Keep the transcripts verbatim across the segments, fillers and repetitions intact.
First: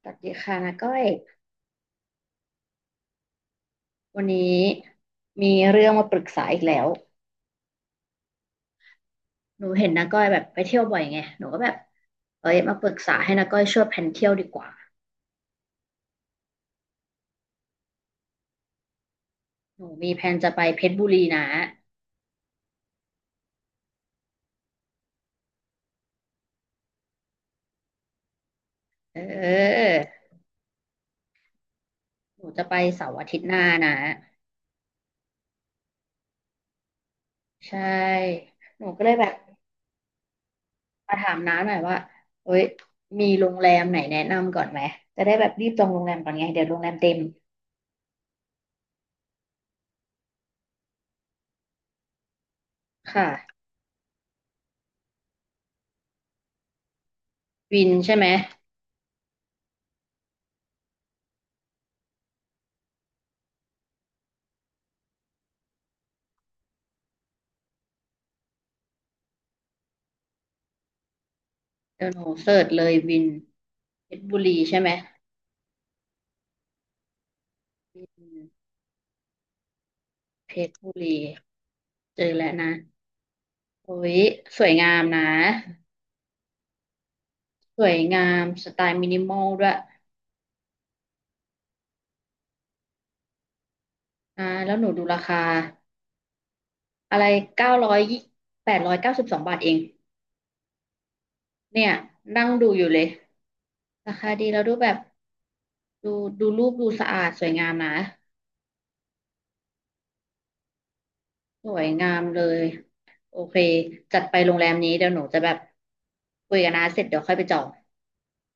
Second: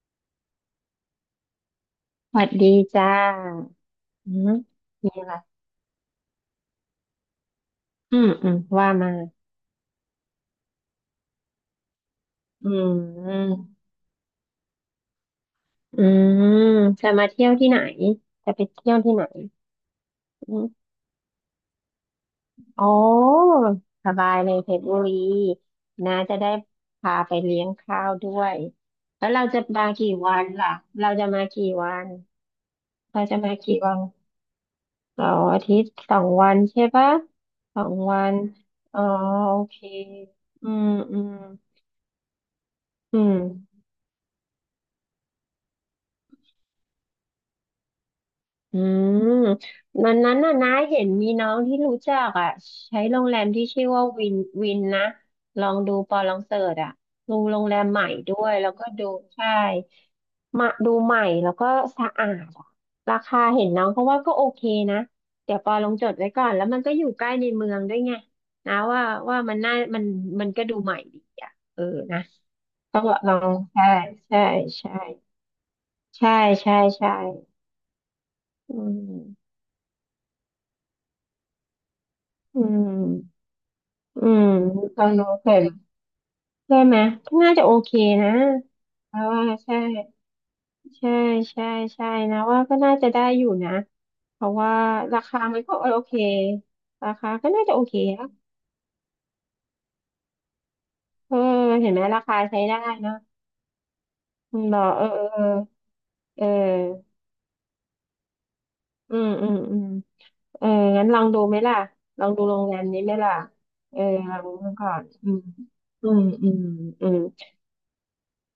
สวัสดีค่ะนาก้อยสวัสดีจ้าวันอืมนี้มีอะไรมีเรื่องมาปรึกษาอีกแล้วอืมอืมว่ามาหนูเห็นนาก้อยแบบไปเที่ยวบ่อยไงหนูก็แบบเอ้ยอืมาปรึกษาให้นามก้อยช่วยแผนเที่ยวดีกว่าอืมจะมาเที่ยวที่ไหน จะไปเที่ยวที่ไหนหนูมีแผนจะอืไปเพมชรบุรีนะอ๋อสบายเลยเพชรบุรีนะจะได้พาไปเลี้ยงข้าวด้วย เแล้วเราจะอมาอกี่วันล่ะเราจะมากี่วันหนูจะไปเสาร์เราอาทิจะตย์หมาน้ากี่นะวันเสาร์อาทิตย์สองวันใช่ปะใชสองวัน่หนูอ๋อก็เลยแบบโอเคอืมมาอืถามมน้าหน่อยว่าเอ้ยอืมีม โรงแรมไหนแนะนำก่อนไหมจะได้แบบรีบจองโรงแรมก่อนไงเดี๋ยวโรงแรมเต็มอืมวันนั้นน่ะน้าเห็นมีน้องที่รู้จักอ่ะใช้โรงแรมค่ะที่ชื่อว่าวินวินนะลองดูปอลองเสิร์ชอ่ะดูโรงแรวิมนใหม่ใช่ไหมด้วยแล้วก็ดูใช่มาดูใหม่แล้วก็สะอาดอะราคาเห็นน้องเขาว่าก็โอเคนะเดี๋ยวปอลองจดไว้ก่อนแล้วมันก็อยู่ใกล้ในเมืองด้วยไงนะว่าว่ามันน่ามันมันก็ดูใหม่ดีอ่ะเออเดี๋ยวหนะนูเสิร์ชเลยต้องวินลองใช่เพชรบุใช่รีใช่ไหมใช่ใช่ใช่ใช่อืม อืมเพชรบุรีเจอแล้วอืนะม โอ้ยอืมสวยงามฟังนะดูเสร็มใช่ไหมน่าจะโอสเควยงานะมสไตล์มิเพนิราะมอว่าลด้วใช่ยใช่ใช่ใช่นะว่าก็น่าจะได้อยู่นะเพอ่าราะแล้ว่าวหนูดูราราคาคามันก็โอเคราอะไรคาก็น่าเก้าจะโอร้อเคยนะแปดร้อยเก้าสิบสองบาทเองเออเนี่เห็ยนไหมราคานั่งใช้ดูได้อยู่เลยนะราคาดีคุแล้วณดูบอแบกบเออดูเอดูรูปดูสะออาดสวยงามนะเออเอออืมอืมอืมเอองั้นลองดูไหมสล่ะวยงาลมองเลดูโรยงแรมนี้ไหมล่ะโอเคเออจัดลไปโรองงแรดูมก่นี้อนเดี๋ยวหนูอืจะมแบบอืมอืคุมยกับน้าเสร็จอืเดี๋ม ยวค่อยไปจอง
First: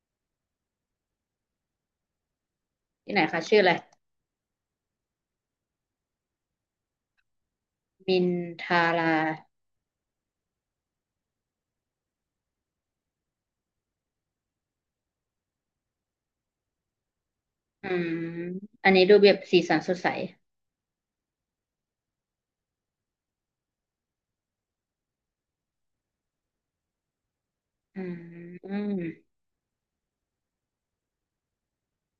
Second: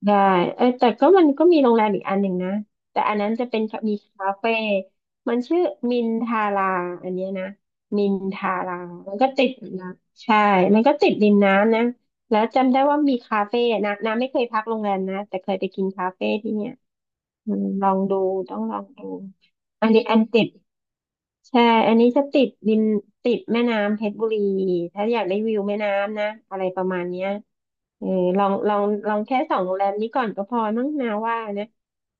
ได้เอ้แต่ก็มันก็มีโรงแรมอีกอันหนึ่งนะแต่ที่อันไหนนั้นคะจะชื่เป็อนอะไรมีคาเฟ่มันชื่อมินทาราอันเนี้ยนะมินมินทาราทารามันก็ติดนะใช่มันก็ติดริมน้ำนะแล้วจำได้ว่ามีคาเฟ่นะน้ำไม่เคยพักโรงแรมนะแต่เคยไปกินคาเฟ่ที่เนี่ยอืมลอืองดูมต้องลองอันนี้ดูดูแบบสีสันอัสนดนี้ใส อันติด ใช่อันนี้จะติดดินติดแม่น้ำเพชรบุรีถ้าอยากได้วิวแม่น้ำนะอะไรประมาณเนี้ยอืเออลองลองลองมแค่สองโรงแรมนี้ก่อนก็พอมั้งนาว่านะ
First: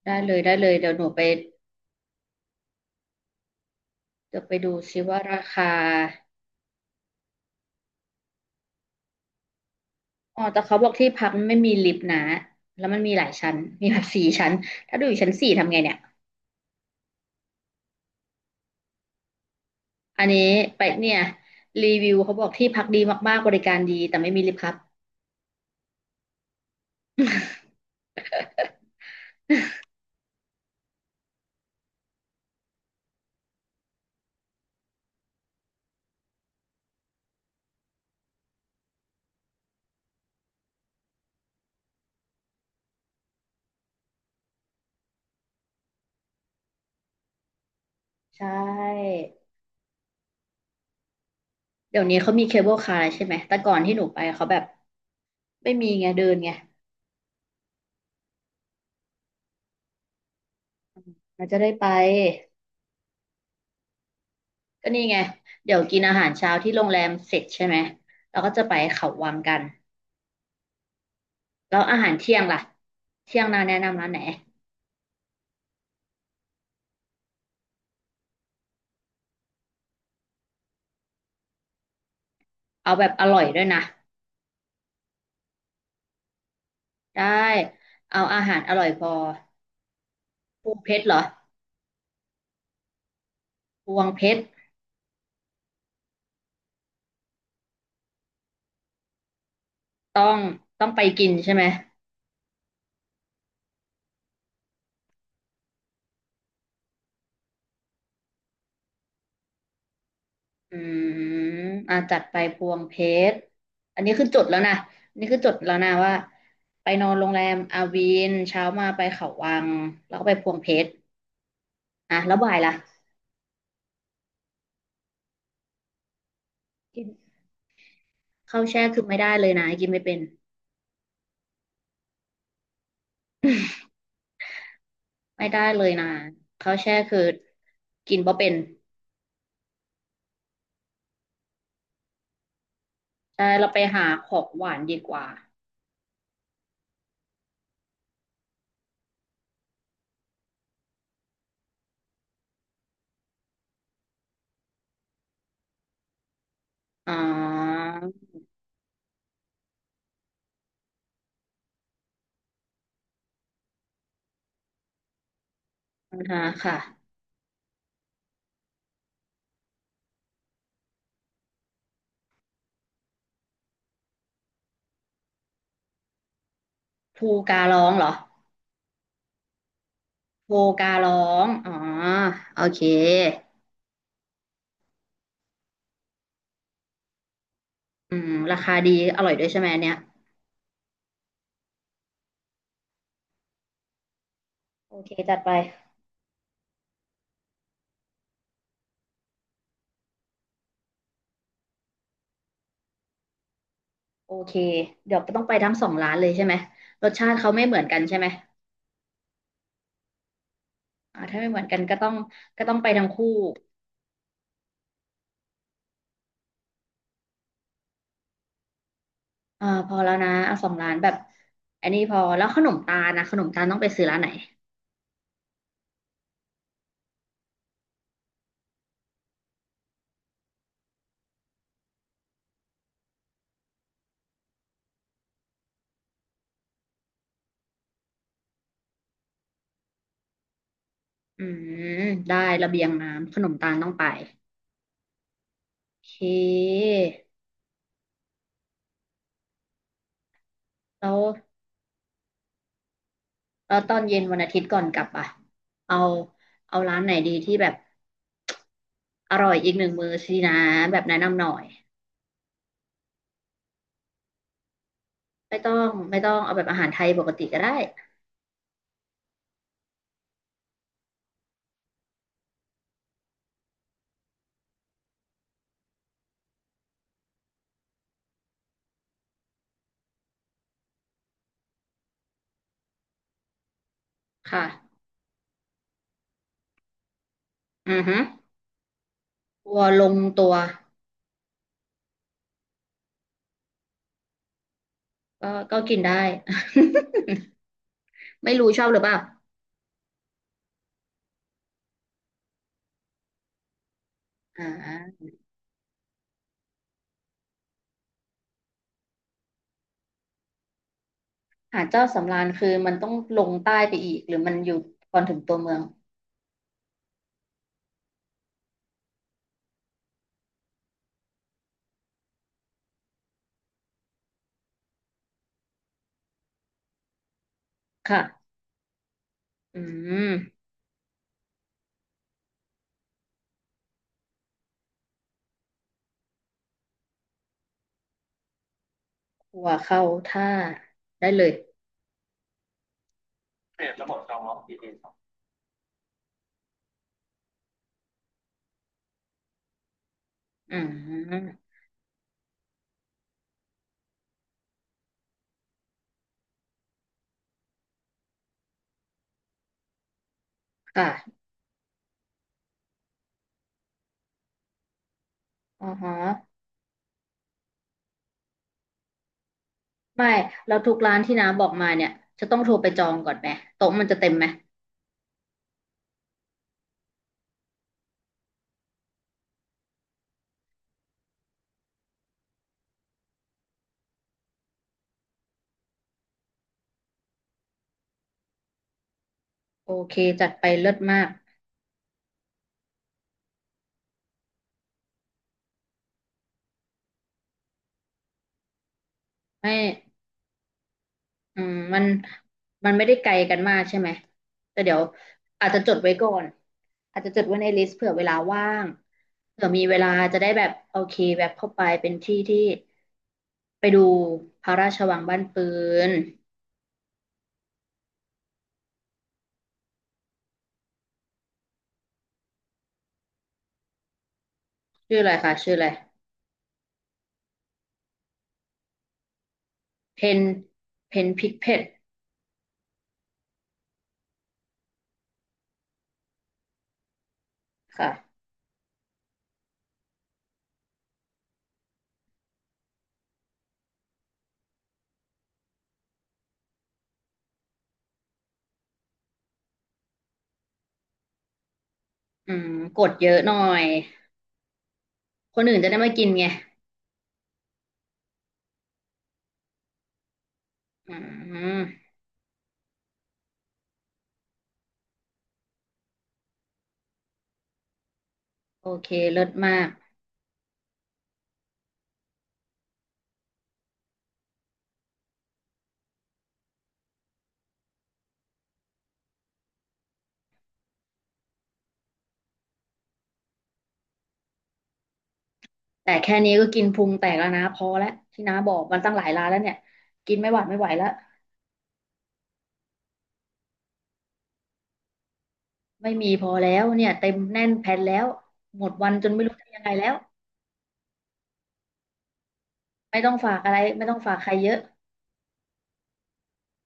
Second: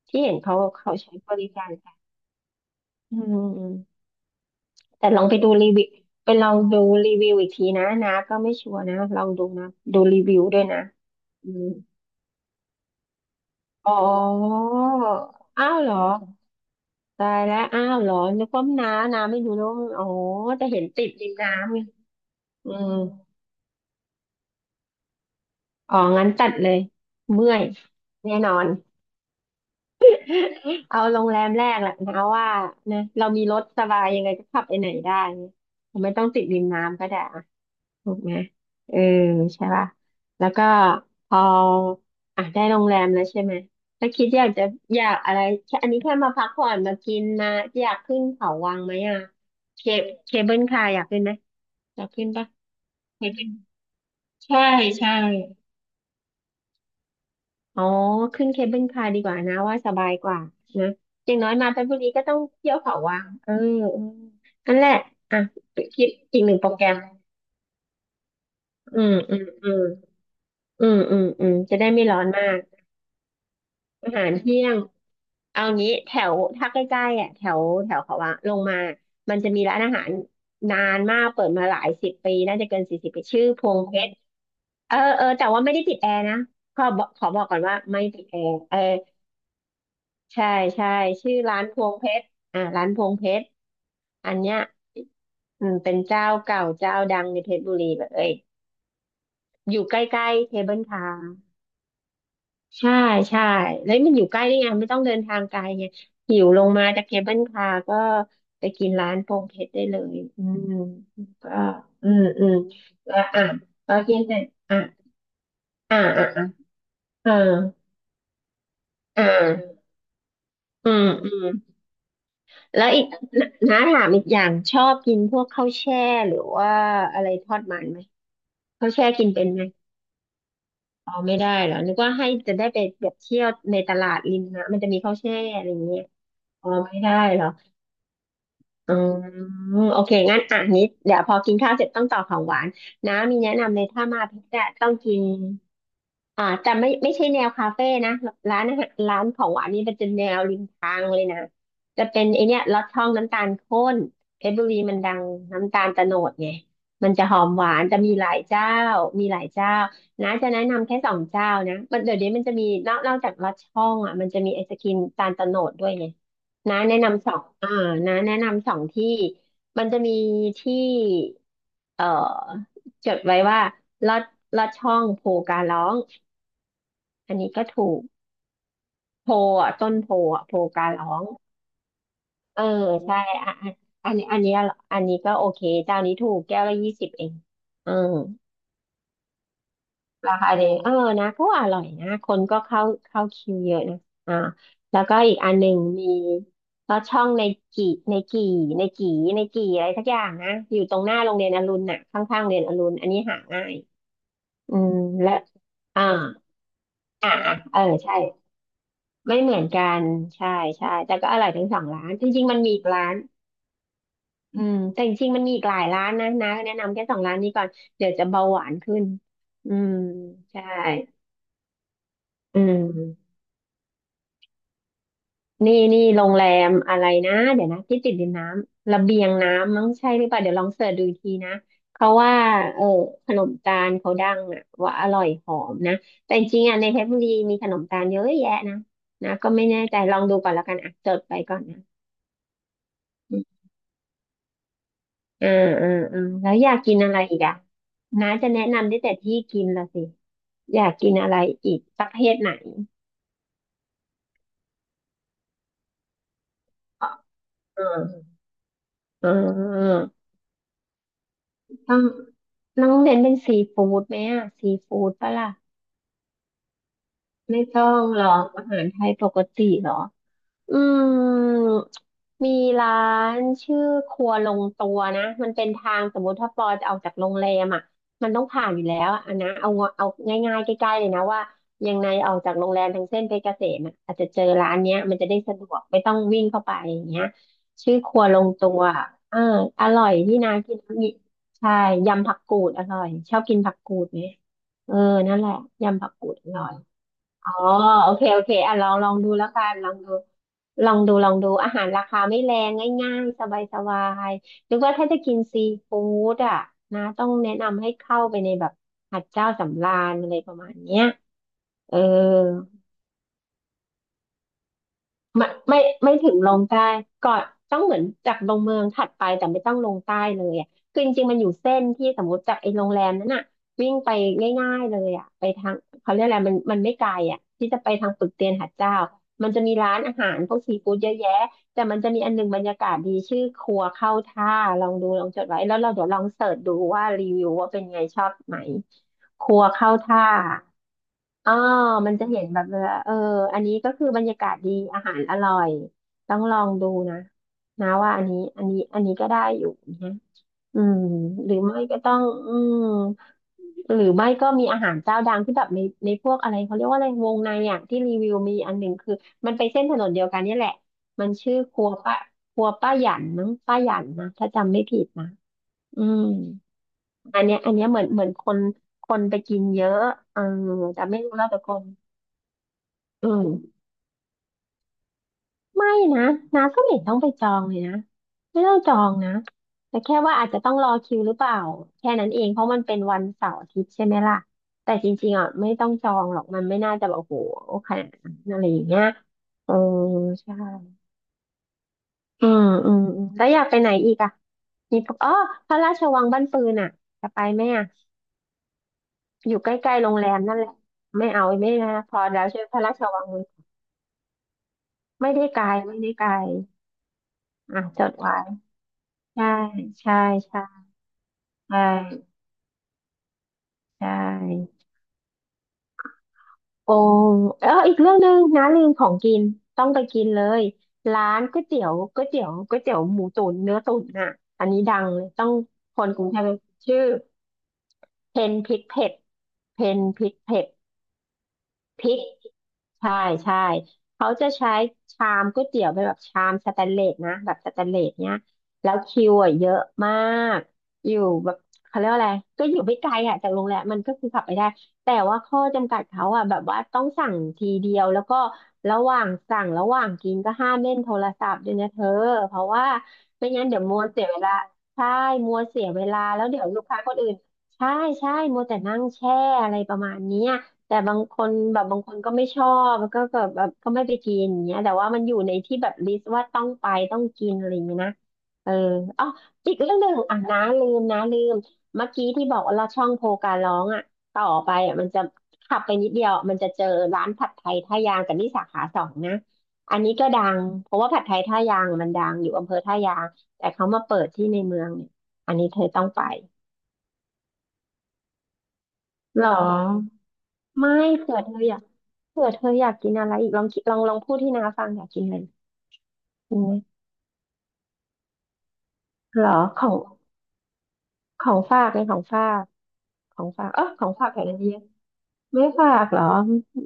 ได้ที่เลเห็นยได้เขาเลยเดี๋ยเขาวหนูใช้ไปบริการกันอืมอืมเดี๋ยวไปดูซิแต่ลว่าองไปราดูคารีวิวไปลองดูรีวิวอีกทีนะนะก็ไม่ชัวร์นะลองดูนะดูรีวิอ๋อวแต่ด้วยเขานะบอกที่พักอืไม่มีมลิฟต์นะแล้วมันมีหลายชั้นมีอ๋แบอบสี่ชั้นถ้าดูอยู่ชั้นสี่อ้าทำไงวเหรเนี่ยอตายแล้วอ้าวเหรอนึกว่าน้าน้าไม่รู้นะว่ามันอ๋ออันนี้แต่เห็ไปนติดเนี่ยริมน้ำไงรีวิวเขาบอกที่อืพักม ดีมากๆบริการดีแต่ไม่มีลิฟต์ครับอ๋องั้นจัดเลยเมื่อยแน่นอน เอาโรงแรมแรกแหละนะว่านะเรามีรถสบายยังไงก็ขับไปไหนได้เนี่ยไม่ต้องติดริมน้ำก็ได้อะถูกไหมเออใช่ป่ะแล้วก็พออ่ะได้โรงแรมแล้วใช่ไหมถ้าคิดอยากจะอยากอะไรแค่อันนี้แค่มาพักผ่อนมากินมาอยากขึ้นใชเขาวังไหม่อ่ะเคเคเบิลคาร์อยากขึ้นไหมอเดี๋ยยาวกนี้ขึ้นเขามีปะเคเบิลคาร์เคใช่ไหมเบิลแต่ก่อนที่หนูไปเขาแบใช่บใช่ ไม่มีไงเดินไงอ๋อขึ้นเคเบิลคาร์ดีกว่านะว่าสบายกว่านะอย่างมันน้อยจะได้มาเพไปชรบุรีก็ต้องเที่ยวเขาวังเออเออนั่นแหก็ละนี่ไงอ่ะเดี๋ยวกินคิดอาหารอีกหเช้านึ่งโปรที่โรแกรงมแรมเสร็จใช่ไหมเราก็จะไปอืเขามวัอืงมกัน อืมอืมอืมอืมจะแล้วได้อาไม่หารร้อนเที่ยมางกล่ะเที่ยงนาแนะนำร้านอาไหนหารเที่ยงเอางี้แถวถ้าใกล้ๆอ่ะแถวแถวเขาวังลงมามันจะมีร้านอาหารนานมากเปิดมาหลายสิบปีน่าจะเกินเอาสี่แบสิบบปีอร่อชื่ยอด้พวยวงนะเพชรเออเออแต่ว่าไม่ได้ติดแอร์นะขอบอกขได้อบอกก่อนว่าไม่เอาติดแออาร์หารอเออ ร่อยพอใช่พวงใช่เพชรเหรอชื่อร้านพวงเพชรอ่าร้านพวงเพชรพวงเพอันชรเนี้ยอืมเป็นเจ้าเก่าเจ้าดังในเพชรบุรีแบบเอ้ยอยู่ใกต้อล้งๆเทเบิลต้องไปทามกินใช่ไหมใช่ใช่แล้วมันอยู่ใกล้ได้ไงไม่ต้องเดินทางไกลไงหิวลงมาจากเทเบิลทามก็ไปกินร้านพวงเพชรได้เลยอืมอืมก็อ่าอืจัดมไปอืมพวงเพแล้วชรอ่ะพออันนี้กินคือเสจร็จดแล้วนะอ่ะอันนี่คือจดแล้วนะอ่ะว่าอ่ะอ่ะไปนอนโรเองอแรมอาวีนเช้ามาไปอ่เขาวังะแล้วก็ไปพวงเพชอืรมอืม อ่ะแล้วบ่ายล่ะแล้วอีก น้าถามอีกอย่างชอบกินพวกข้าวแช่หรือว่ากินอะไรทอดมันไหมข้าวแช่ข้าวคืแช่อไม่กินได้เป็เลนยไหมนะกินไม่เป็นอ๋อไม่ได้เหรอนึกว่าให้จะได้ไปแบบเที่ยวในตลาดริมนะมันจะมีข้าวแช่ไม่อะได้ไรอย่าเลงยเงี้ยนะอ๋อข้าวแช่ไม่ได้คือเหรอกินบ่เป็น อืมโอเคงั้นอ่ะนิดเดี๋ยวพอกินข้าวเสร็จต้องต่อของหวานน้ามีใช่แนะเรานำไปเลยถ้าหามาขเพอชงรหอะวานต้องดีกกิน ว่าอ่าแต่ไม่ไม่ใช่แนวคาเฟ่นะร้านอาหารร้านของหวานนี่เป็นจะแนวริมทางเลยนะจะเป็นไอเนี้ยลอดช่องน้ำตาลข้นเพชรบุรีมันดังน้ำตาลโตโนดไงมัอ๋นจะหอมหวาอนจะมีหลายเจ้ามีหลายเจ้านะจะแนะนำแค่สองเจ้านะมันเดี๋ยวนี้มันจะมีนอกนอกจากลอดช่องอ่ะมันจะมีไอศกรีมตาลโตโนดด้วยไงนะคะค่ะนะแนะนำสองอ่านะแนะนำสองที่มันจะมีที่เอ่อจดไว้ว่าลอดลอดช่องโพการ้อง ภูอันนี้กาก็รร้อถูงกเหรอโพอ่ะต้นโพอ่ะโพภูกาการร้ร้อองงอ๋อเอโออเคใช่อ่ะอ่ะอันนี้อันนี้อันนี้ก็โอเคเจ้านี้ถูกแก้วละยี่สิบเองเอออืมราคาดีอร่อยด้วยใช่ไหมอันเนี้ยราคาเดีเออนะก็อร่อยนะคนก็เข้าเข้าคิวเยอะนะอ่าโอแล้วเคก็อีจักดไปอันหนึ่งมีก็ช่องในกี่ในกี่ในกี่ในกี่อะไรสักอย่างนะอยู่ตรงหน้าโรงเรียนอรุณน่ะข้างๆโรงเรียนอรุณอันนี้หาง่ายโอเคอืมเดี๋ยวและต้องไปทั้งสองอ่าร้านเลยใช่ไหมรสชาอ่าติเขาไม่เหเอมืออนกันใช่ ใช่ไหมไม่เหมือนกันใช่ใช่แต่อ่าก็อถ้าร่ไม่อยเหมือทั้นงกัสนองก็ร้าต้อนงจริงๆมันก็มีต้องอีกไปทั้งร้านคู่อืมแต่จริงๆมันมีอีกหลายร้านนะนะแนะนำแค่สองร้านนี้ก่อนเดี๋ยวจะเบาหวานขึ้นอ่าอืพมอแล้วนะเอาใช่สองร้านแบบอันนี้พอแล้วขอืนมตาลนะมขนมตาลต้องไปซื้อร้านไหนนี่นี่โรงแรมอะไรนะเดี๋ยวนะที่ติดดินน้ำระเบียงน้ำมั้งใช่หรือเปล่าเดี๋ยวลองเสิร์ชดูอีกทีนะเขาว่าเออขนมตาลเขาดังอ่ะว่าอร่อยหอมนะแต่จริงๆอ่ะในเพชรบุรีมีขนมตาลเยอะแยะนะนะก็ไม่แน่ใจลองดูก่อนแล้วกันอ่ะจดไปอืก่อนนะ มได้ระเบียงน้ำขนมตาลต้องไปเออเออโอเเออแล้วอยากค กินอะไรอีกอ่ะน้าจะแนะนำได้แต่ที่กินละสิอยากแล้กินวอะไรอีกประเภทไหนแล้วตอนเย็นวันอาทิตย์ก่อนกลับอ่ะเอาเอาร้านไหนดีที่แบบเออเอร่อยอีกหนึ่งออมื้อสินะแบบแนะนำหน่อยต้องต้องเน้นเป็นซีฟู้ดไหมอ่ะซีฟู้ดปะล่ะไม่ต้องไม่ต้องเอาแบบอาหารไทยปกติก็ไม่ได้ต้องหรอกอาหารไทยปกติหรอ อืมมีร้านชื่อครัวลงตัวนะมันเป็นทางสมมติถ้าปอจะออกจากโรงแรมอ่ะมันต้องผ่านอยู่แล้วอะอันนะเอาเอาง่ายๆใกล้ๆเลยนะว่ายังไงออกจากโรงแรมทางเส้นเพชรเกษมอะอาจจะเจอค่ะร้านเนี้ยมันจะได้สะดวกไม่ต้องวิ่งเข้าไปอย่างเงี้ยอืชื่ออคฮึรัวลงตัวอ่าวัวอลร่อยงที่ตันาวกินมีใช่ยำผักกูดอร่อยชอบกินผักกูดไหมเออนั่นแหก็ละก็กินยำผักได้ กูดอร่อย อ๋อโอเคโอ เคไม่รู้อ่ะชลออบหงรือลเปองล่าดูแล้วกันลองดูลองดูลองดูอาหารราคาไม่แรงง่ายๆสบายสบายอ่หรือว่าถ้าจะากินซีฟู้ดอ่ะนะต้องแนะนำให้เข้าไปในแบบหัดเจ้าสำราญอะไรประมาณเนี้ยหาดเออ เจ้าสำราญคือมันต้องลงใต้ไปอีกหรือมันอยู่ก่อนถึงไม่ตัวเมือไม่งไม่ถึงลงใต้ก่อนต้องเหมือนจากลงเมืองถัดไปแต่ไม่ต้องลงใต้เลยอ่ะคือจริงๆมันอยู่เส้นที่สมมติจากไอ้โรงแรมนั้นอ่ะวิ่งไปง่ายๆเลยอ่ะไปทางเขาเรียกอะไรมันมันไม่ไกลอ่ะที่จะไปทางปึกเตีค่ะยนหาดเจ้ามันจะมีอืร้านอาหารพวมกซีฟู้ดเยอะแยะแต่มันจะมีอันหนึงบรรยากาศดีชื่อครัวเข้าท่าลองดูลองจดไว้แล้วเราเดี๋ยวลองเสิร์ชดูว่ารีวิวว่าเป็นไงชอบไหมครัหัววเข้าเข้าท่า ท่าได้เลอ๋ยอมันจะเห็นแบบเวลาเอออันนี้ก็คือบรรยากาศดี อาหารอร่อย ต้องลองดูนะนะว่าอันนี้อันนี้อันนี้ก็ได้อยู่นะอือืมหมรือไม่ก็ต้องอืมหรือไม่ก็มีอาหารเจ้าดังที่แบบในในพวกอะไรเขาเรียกว่าอะไรวงในอ่ะที่รีวิวมีอันหนึ่งคือมันไปเส้นถนนเดียวกันเนี่ยแหละ มันค่ะชื่อครัวป้าครัวป้าหยันมั้งป้าหยันนะถ้าจำไม่ผิดนะอ๋ออืฮะ มอันเนี้ยอันเนี้ยเหมือนเหมือนคนคนไปกินเยอะไม่เออเราทุกแต่ร้าไม่นรู้ที่แล้น้าวแต่บอคกน มาเนี่ยจะต้องโทรไปจองอืก่อนไหมมโต๊ะมันจะเต็มไหมไม่นะน้าก็ไม่เห็นต้องไปจองเลยนะไม่ต้องจองนะแต่แค่ว่าอาจจะต้องรอคิวหรือเปล่าแค่นั้นเองเพราะมันเป็นวันเสาร์อาทิตย์ใช่ไหมล่ะแต่จริงๆอ่ะไม่ต้องจองหรอกมันไม่น่าจะแบบโอ้โหขนาดนั้นอะไรอย่างเงี้ยเออโอเคจัดใช่ไปเลิศมากอืมอืมอืมแล้วอยากไปไหนอีกอ่ะมีปะอ๋อพระราชวังบ้านปืนอ่ะจะไปไหมอ่ะอยู่ใกไม่ล้ๆโรงแรมนั่นแหละไม่เอาอืไม่มนะมันพอแล้วใช่ไหมพระมัรานชไม่ได้วังไกลกันมากใช่ไหมแต่เดี๋ยวไม่ได้ไกลอาจจะจไม่ดไว้ได้ไกก่อลนอาจจะจดไว้ในลิอ่ะสต์จเผื่อดเวลาไว้ ว่างใช่เผื่อมีเวลาใช่จะได้แบบใช่โอเคแบบเข้าใช่ไปเป็นที่ที่ไปดูใช่พระราชวังบ้านปืนโอ้เอออีกเรื่องหนึ่งนะลืมของกินต้องไปกินเลยร้านก๋วยเตี๋ยวก๋วยเตี๋ยวก๋วยเตี๋ยวหมูตุ๋นเนื้อตุ๋นน่ะอันนี้ดังชื่เลออะยไรต้อคะงชื่ออะไรคนกรุงเทพชื่อเพนพริกเผ็ดเพนเพพริกนเผ็ด เพนพิกเพดพริกใช่ใช่เขาจะใช้ชามก๋วยเตี๋ยวเป็นแบบชามสแตนเลสนะแบบสแตนเลสเนี้ยค่ะแล้วคิวอ่ะเยอะมาก อยู่แบบเขาเรียกว่าอะไรก็อยู่ไม่ไกลอ่ะจากโรงแรมมันก็คือขับไปได้แต่ว่าข้อจำกัดเขาอ่ะแบบว่าต้องสั่งทีเดียวแล้วก็ระหว่างสั่งระหว่างกินก็ห้ามเล่นโทรศัพท์ด้วยนะเธออืเพราะมว่ากดเยอะไม่หน่องั้นเดี๋ยยวมัวเสียเวลาใช่มัควนอื่นเสียจะได้เวมาลากินแล้ไง วเดี๋ยวลูกค้าคนอื่นใช่ใช่มัวแต่นั่งแช่อะไรประมาณเนี้ย แต่อืบางคนแบมบบางคนก็ไม่ชอบแล้วก็แบบแบบก็ไม่ไปกินอย่างเงี้ยแต่ว่ามันอยู่ในที่แบบลิสต์ว่าต้องไปต้องกินอะไรอย่างเงี้ยนะเออโอเคอ๋อเลิศมาอีกกเรื่องหนึ่งอ่ะนะลืมนะลืมเมื่อกี้ที่บอกว่าเราช่องโพการร้องอ่ะต่อไปอ่ะมันจะขับไปนิดเดียวมันจะเจอร้านผัดไทยท่ายางกับนี่สาขาสองนะอันนี้ก็ดังเพราะว่าผัดไทยท่ายางมันดังอยู่อำเภอท่ายางแต่เขามาเปิดที่ในเมืองเนี่ยอันนี้เธอต้องแต่ไปแค่นี้ก็กินพุงแตกแล้วนะพอแล้วที่น้าบอกมันตั้งหลายหรร้านอแล้วเนี่ยกินไม่หวาดไม่ไหวไม่แล้วเผื่อเธออยาก เผื่อเธออยากกินอะไรอีกลองคิดลองลองพูดที่น้าฟังอยากกินอะไรไม่มีพอหแล้วมเนี่ยเต็มแน่นแผ่นแล้วหมดวันจนไม่เหรอรู้จะยัขงอไงงแล้วของฝากในของฝากไม่ต้องของฝากฝากอะไรเออขไม่องต้องฝากฝากแถวใครนั้นเยเยอะอะไม่ฝากเหรอ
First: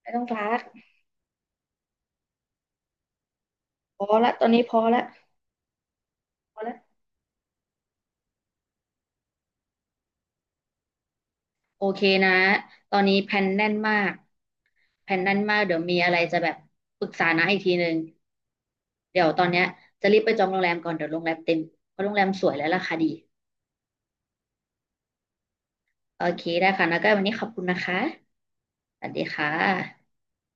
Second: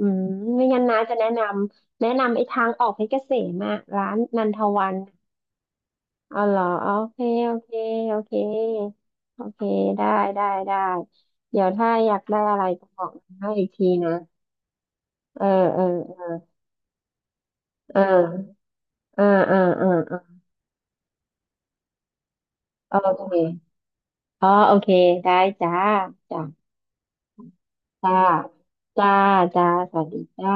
อืไม่ต้มองฝากไม่งั้นน้าจะแนะนำแนะนำไอ้ทางออกเพชรเกษมอะพอร้านละตนัอนนทนี้พอวันละเอาเหรพออโอละเคโอเคโอเคโอเคได้ได้ได้เดี๋ยวโอถ้าเคอยากนะได้อะไรก็ตอบนอกนี้แผ่นน้าอีแน่กนทีมานะกแผ่นแน่นเออมากเดี๋ยเอวอมีอะไรเออจะแบบปรึกษานะอีกทีหนึ่งเอเดี๋อยวตอนเออเนี้ยเออจะเอรีบไปอจองโรงแรมก่อนเดี๋ยวโรงแรมเต็มเพราะโรงแรมสวยและราคาเออดี โอเคอ๋อโอเคได้จ้าโอจ้า เคได้ค่ะแล้วก็วันนี้ขอบคุณนะคะ จ้าสวัจ้าสดีค่ะจ้าสวัสดีจ้า